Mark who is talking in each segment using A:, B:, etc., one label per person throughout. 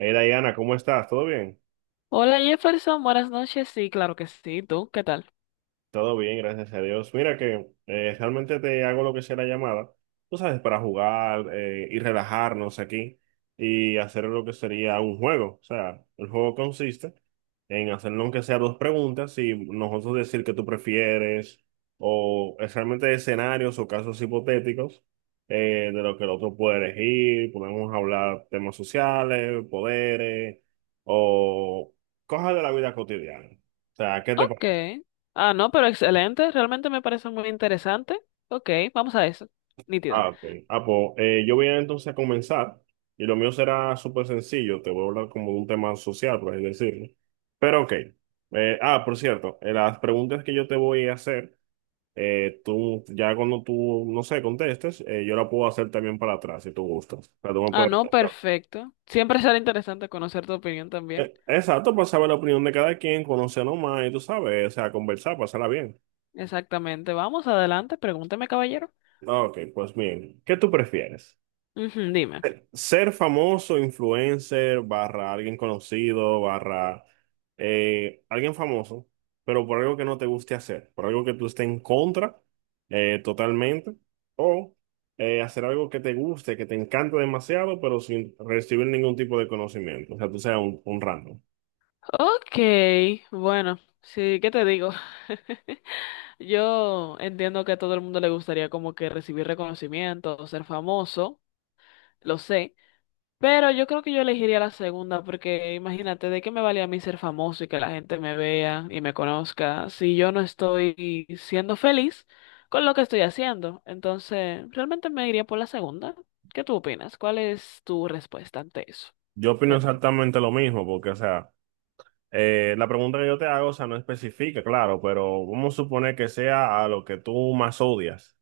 A: Hey Diana, ¿cómo estás? ¿Todo bien?
B: Hola Jefferson, buenas noches. Sí, claro que sí. ¿Tú qué tal?
A: Todo bien, gracias a Dios. Mira que realmente te hago lo que sea la llamada, tú sabes, para jugar y relajarnos aquí y hacer lo que sería un juego. O sea, el juego consiste en hacernos aunque sea dos preguntas y nosotros decir que tú prefieres o es realmente escenarios o casos hipotéticos de lo que el otro puede elegir. Podemos hablar temas sociales, poderes o cosas de la vida cotidiana. O sea, ¿qué te
B: Ok.
A: parece?
B: No, pero excelente. Realmente me parece muy interesante. Ok, vamos a eso. Nítido.
A: Ah, ok. Ah, pues, yo voy a entonces a comenzar y lo mío será súper sencillo. Te voy a hablar como de un tema social, por así decirlo. Pero ok. Por cierto, las preguntas que yo te voy a hacer, tú ya cuando tú, no sé, contestes, yo la puedo hacer también para atrás si tú gustas. O sea, tú me puedes
B: No,
A: preguntar.
B: perfecto. Siempre será interesante conocer tu opinión también.
A: Exacto, para saber la opinión de cada quien, conocernos más y tú sabes, o sea, conversar, pasarla bien.
B: Exactamente. Vamos adelante. Pregúntame, caballero.
A: Ah, ok, pues bien. ¿Qué tú prefieres?
B: Ujú, dime.
A: Ser famoso, influencer, barra alguien conocido, barra alguien famoso, pero por algo que no te guste hacer, por algo que tú estés en contra totalmente, o hacer algo que te guste, que te encante demasiado, pero sin recibir ningún tipo de conocimiento, o sea, tú seas un random.
B: Ok, bueno, sí, ¿qué te digo? Yo entiendo que a todo el mundo le gustaría como que recibir reconocimiento o ser famoso. Lo sé. Pero yo creo que yo elegiría la segunda porque imagínate, ¿de qué me vale a mí ser famoso y que la gente me vea y me conozca si yo no estoy siendo feliz con lo que estoy haciendo? Entonces, realmente me iría por la segunda. ¿Qué tú opinas? ¿Cuál es tu respuesta ante eso?
A: Yo opino
B: Cuenta.
A: exactamente lo mismo, porque, o sea, la pregunta que yo te hago, o sea, no especifica, claro, pero vamos a suponer que sea a lo que tú más odias.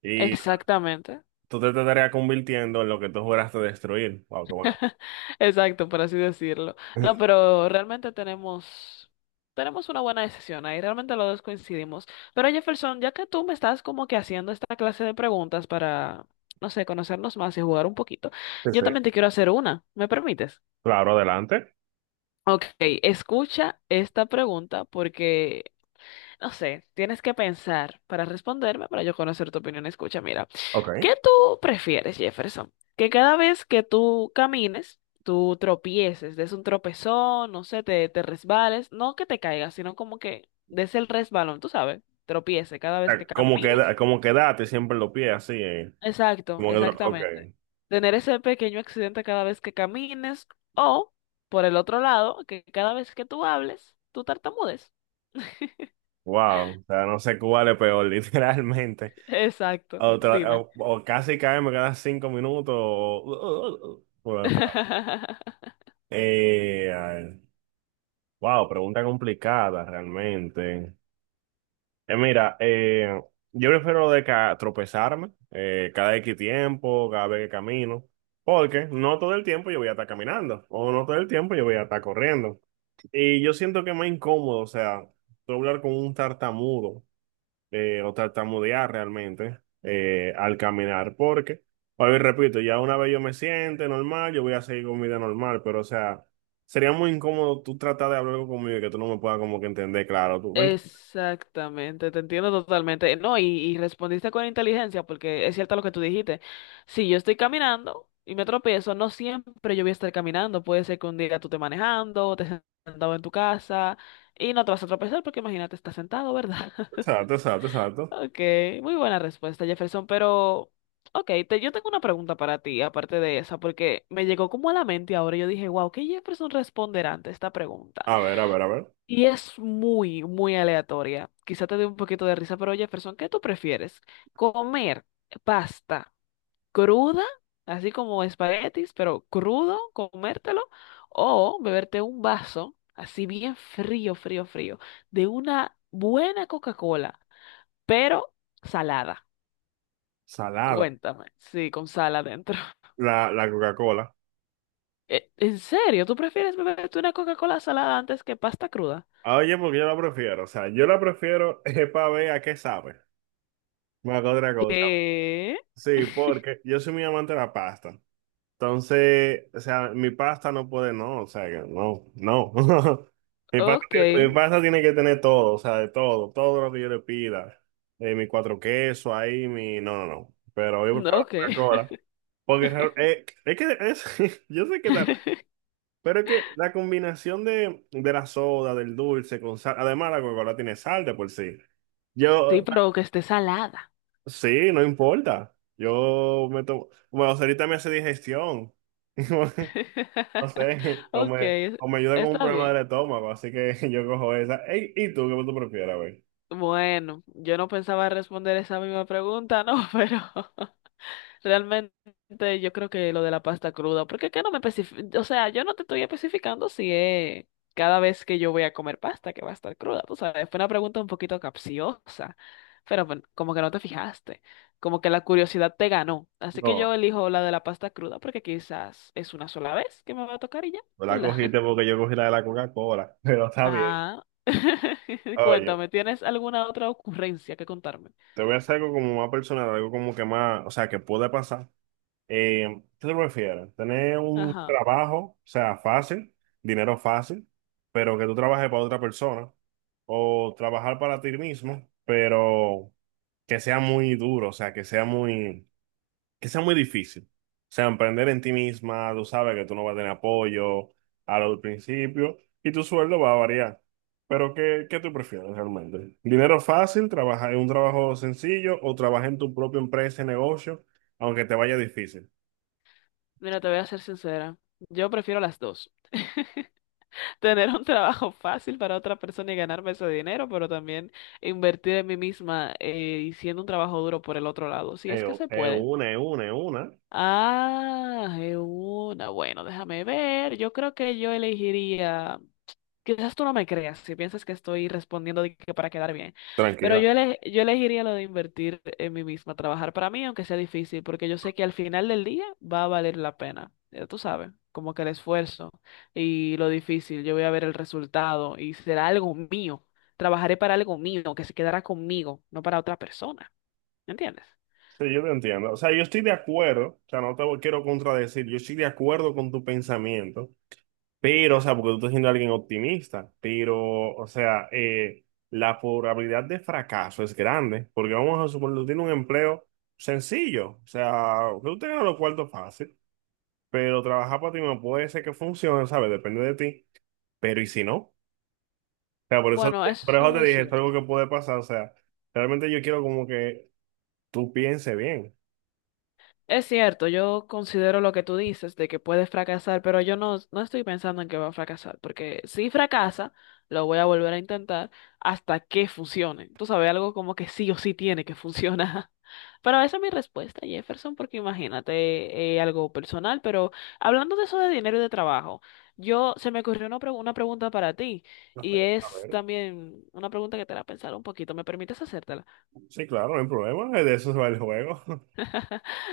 A: Y
B: Exactamente.
A: tú te estarías convirtiendo en lo que tú juraste destruir. ¡Wow, qué bueno!
B: Exacto, por así decirlo. No, pero realmente tenemos una buena decisión ahí, realmente los dos coincidimos. Pero Jefferson, ya que tú me estás como que haciendo esta clase de preguntas para, no sé, conocernos más y jugar un poquito,
A: Sí,
B: yo
A: sí.
B: también te quiero hacer una, ¿me permites?
A: Claro, adelante.
B: Ok, escucha esta pregunta porque no sé, tienes que pensar para responderme, para yo conocer tu opinión. Escucha, mira,
A: Ok.
B: ¿qué tú prefieres, Jefferson? Que cada vez que tú camines, tú tropieces, des un tropezón, no sé, te resbales, no que te caigas, sino como que des el resbalón, tú sabes, tropiece cada vez que
A: Como
B: camines.
A: como quedate siempre los pies así, eh.
B: Exacto,
A: Ok.
B: exactamente. Tener ese pequeño accidente cada vez que camines o, por el otro lado, que cada vez que tú hables, tú tartamudes.
A: Wow. O sea, no sé cuál es peor, literalmente.
B: Exacto,
A: O, tra-
B: dime.
A: o- o casi cae, me quedan 5 minutos. Fue. Eh, ay, wow, pregunta complicada realmente. Mira, yo prefiero lo de tropezarme cada X tiempo, cada vez que camino, porque no todo el tiempo yo voy a estar caminando, o no todo el tiempo yo voy a estar corriendo. Y yo siento que es más incómodo, o sea, tú hablar con un tartamudo, o tartamudear realmente al caminar, porque, a ver, repito, ya una vez yo me siente normal, yo voy a seguir con mi vida normal, pero o sea, sería muy incómodo tú tratar de hablar conmigo y que tú no me puedas como que entender, claro, tú, ¿me entiendes?
B: Exactamente, te entiendo totalmente. No, y respondiste con inteligencia, porque es cierto lo que tú dijiste. Si yo estoy caminando y me tropiezo, no siempre yo voy a estar caminando. Puede ser que un día tú te manejando, o te sentado en tu casa y no te vas a tropezar porque imagínate, estás sentado, ¿verdad?
A: Exacto, exacto, exacto.
B: Ok, muy buena respuesta, Jefferson, pero ok, te, yo tengo una pregunta para ti, aparte de esa, porque me llegó como a la mente ahora. Yo dije, wow, ¿qué Jefferson responderá ante esta pregunta?
A: A ver, a ver, a ver.
B: Y es muy aleatoria. Quizá te dé un poquito de risa, pero Jefferson, ¿qué tú prefieres? ¿Comer pasta cruda, así como espaguetis, pero crudo, comértelo? ¿O beberte un vaso, así bien frío, de una buena Coca-Cola, pero salada?
A: Salada.
B: Cuéntame, sí, con sal adentro.
A: La Coca-Cola.
B: ¿En serio? ¿Tú prefieres beberte una Coca-Cola salada antes que pasta cruda?
A: Ah, oye, porque yo la prefiero. O sea, yo la prefiero es para ver a qué sabe. Más que otra cosa.
B: ¿Qué?
A: Sí, porque yo soy muy amante de la pasta. Entonces, o sea, mi pasta no puede, no. O sea, que no, no. Mi pasta,
B: Ok,
A: mi pasta tiene que tener todo, o sea, de todo, todo lo que yo le pida. Mi cuatro quesos ahí, mi. No, no, no. Pero yo prefiero la
B: ok.
A: Coca-Cola. Porque es que es, yo sé que, pero es que la combinación de la soda, del dulce con sal, además la Coca-Cola tiene sal de por sí.
B: Sí,
A: Yo,
B: pero que esté salada.
A: sí, no importa. Yo me tomo, bueno, ahorita me hace digestión. No sé,
B: Ok,
A: o me ayuda con un
B: está
A: problema
B: bien.
A: del estómago, así que yo cojo esa. Ey, ¿y tú qué tú prefieres, güey?
B: Bueno, yo no pensaba responder esa misma pregunta, no, pero realmente yo creo que lo de la pasta cruda, porque que no me especifica, o sea, yo no te estoy especificando si es cada vez que yo voy a comer pasta que va a estar cruda, tú sabes, fue una pregunta un poquito capciosa, pero bueno, como que no te fijaste, como que la curiosidad te ganó, así que yo
A: No,
B: elijo la de la pasta cruda porque quizás es una sola vez que me va a tocar y ya,
A: no la
B: ¿verdad?
A: cogiste porque yo cogí la de la Coca-Cola, pero está bien.
B: Ah,
A: Oye,
B: cuéntame, ¿tienes alguna otra ocurrencia que contarme?
A: te voy a hacer algo como más personal, algo como que más, o sea, que puede pasar. ¿Qué te prefieres? ¿Tener un
B: Ajá,
A: trabajo, o sea, fácil, dinero fácil, pero que tú trabajes para otra persona? ¿O trabajar para ti mismo, pero que sea muy duro, o sea, que sea muy difícil? O sea, emprender en ti misma, tú sabes que tú no vas a tener apoyo al principio y tu sueldo va a variar. Pero ¿qué, qué tú prefieres realmente? ¿Dinero fácil, trabajar en un trabajo sencillo o trabajar en tu propia empresa y negocio, aunque te vaya difícil?
B: mira, te voy a ser sincera. Yo prefiero las dos. Tener un trabajo fácil para otra persona y ganarme ese dinero, pero también invertir en mí misma y siendo un trabajo duro por el otro lado, si
A: Es
B: es que se
A: es
B: puede.
A: una, es una, es una.
B: Ah, es una. Bueno, déjame ver. Yo creo que yo elegiría. Quizás tú no me creas si piensas que estoy respondiendo de que para quedar bien, pero
A: Tranquila.
B: yo elegiría lo de invertir en mí misma, trabajar para mí, aunque sea difícil, porque yo sé que al final del día va a valer la pena. Ya tú sabes, como que el esfuerzo y lo difícil, yo voy a ver el resultado y será algo mío. Trabajaré para algo mío, que se quedará conmigo, no para otra persona. ¿Me entiendes?
A: Sí, yo te entiendo. O sea, yo estoy de acuerdo. O sea, no te quiero contradecir. Yo estoy de acuerdo con tu pensamiento. Pero, o sea, porque tú estás siendo alguien optimista. Pero, o sea, la probabilidad de fracaso es grande. Porque vamos a suponer, tú tienes un empleo sencillo. O sea, que tú tengas los cuartos fácil. Pero trabajar para ti no puede ser que funcione, ¿sabes? Depende de ti. Pero, ¿y si no? O sea, por eso,
B: Bueno,
A: por eso
B: eso
A: te
B: es
A: dije, esto es
B: cierto.
A: algo que puede pasar. O sea, realmente yo quiero como que tú piense bien.
B: Es cierto, yo considero lo que tú dices de que puedes fracasar, pero yo no, no estoy pensando en que va a fracasar, porque si fracasa, lo voy a volver a intentar hasta que funcione. Tú sabes, algo como que sí o sí tiene que funcionar. Pero esa es mi respuesta, Jefferson, porque imagínate algo personal, pero hablando de eso de dinero y de trabajo, yo se me ocurrió una pregunta para ti
A: A
B: y
A: ver, a
B: es
A: ver.
B: también una pregunta que te hará pensar un poquito. ¿Me permites hacértela?
A: Sí, claro, no hay problema. De eso se va el juego.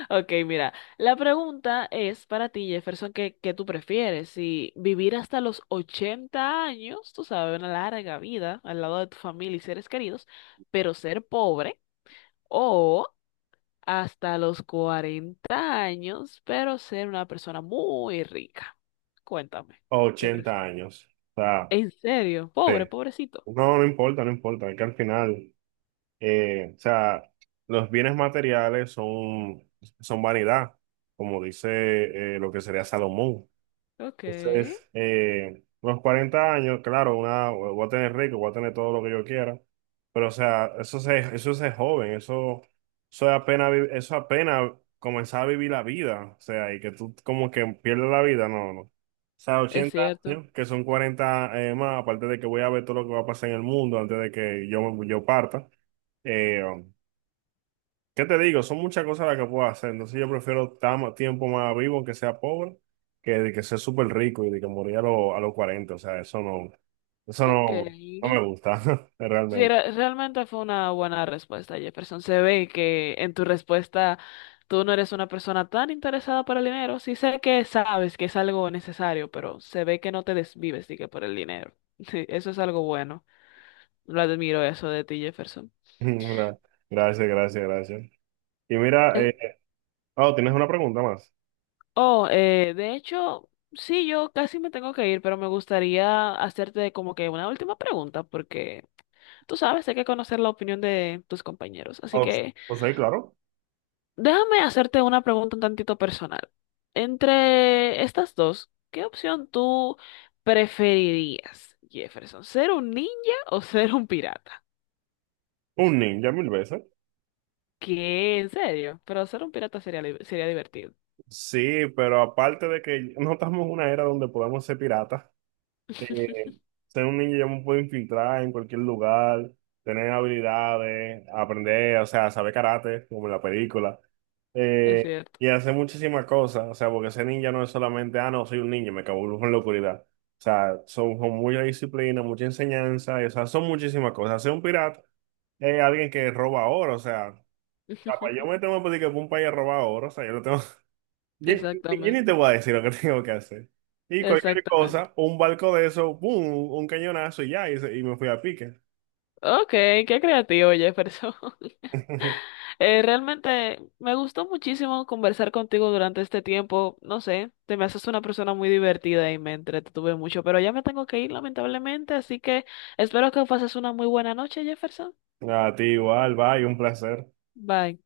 B: Ok, mira, la pregunta es para ti, Jefferson, ¿qué, qué tú prefieres? Si vivir hasta los 80 años, tú sabes, una larga vida al lado de tu familia y seres queridos, pero ser pobre, o hasta los 40 años, pero ser una persona muy rica. Cuéntame, ¿qué prefieres?
A: 80 años. O sea,
B: ¿En serio?
A: sí.
B: Pobre, pobrecito.
A: No, no importa, no importa. Es que al final, o sea, los bienes materiales son, son vanidad, como dice lo que sería Salomón.
B: Ok, es
A: Entonces, los 40 años, claro, una, voy a tener rico, voy a tener todo lo que yo quiera, pero o sea, eso se, eso es joven, eso es apenas, eso es apenas comenzar a vivir la vida, o sea, y que tú como que pierdes la vida, no, no. O sea, ochenta
B: cierto.
A: años, que son 40 más, aparte de que voy a ver todo lo que va a pasar en el mundo antes de que yo, parta. Eh, ¿Qué te digo? Son muchas cosas las que puedo hacer. Entonces yo prefiero estar más tiempo más vivo que sea pobre que de que sea súper rico y de que morir a, a los 40. O sea, eso
B: Ok.
A: no, no me gusta,
B: Sí,
A: realmente.
B: realmente fue una buena respuesta, Jefferson. Se ve que en tu respuesta tú no eres una persona tan interesada por el dinero. Sí sé que sabes que es algo necesario, pero se ve que no te desvives, que por el dinero. Sí, eso es algo bueno. Lo admiro eso de ti, Jefferson.
A: Gra- Gracias, gracias, gracias. Y mira,
B: Eh,
A: oh, ¿tienes una pregunta más?
B: Oh, de hecho, sí, yo casi me tengo que ir, pero me gustaría hacerte como que una última pregunta, porque tú sabes, hay que conocer la opinión de tus compañeros. Así
A: Os,
B: que...
A: os soy claro.
B: Déjame hacerte una pregunta un tantito personal. Entre estas dos, ¿qué opción tú preferirías, Jefferson? ¿Ser un ninja o ser un pirata?
A: Un ninja mil veces.
B: ¿Qué? ¿En serio? Pero ser un pirata sería, sería divertido.
A: Sí, pero aparte de que no estamos en una era donde podemos ser piratas, eh, ser un ninja ya me puedo infiltrar en cualquier lugar, tener habilidades, aprender, o sea, saber karate, como en la película,
B: Es
A: eh,
B: cierto.
A: y hacer muchísimas cosas, o sea, porque ser ninja no es solamente, ah, no, soy un ninja, me camuflo en la oscuridad. O sea, son, son mucha disciplina, mucha enseñanza, y, o sea, son muchísimas cosas. Ser un pirata es alguien que roba oro, o sea, para yo meterme a pedir que un país a robar oro, o sea, yo lo tengo yo, ni
B: Exactamente.
A: te voy a decir lo que tengo que hacer. Y cualquier
B: Exactamente.
A: cosa, un barco de eso, ¡pum! Un cañonazo y ya, y, y me fui a pique.
B: Ok, qué creativo, Jefferson. Realmente me gustó muchísimo conversar contigo durante este tiempo. No sé, te me haces una persona muy divertida y me entretuve mucho, pero ya me tengo que ir lamentablemente, así que espero que pases una muy buena noche, Jefferson.
A: A ti igual, bye, un placer.
B: Bye.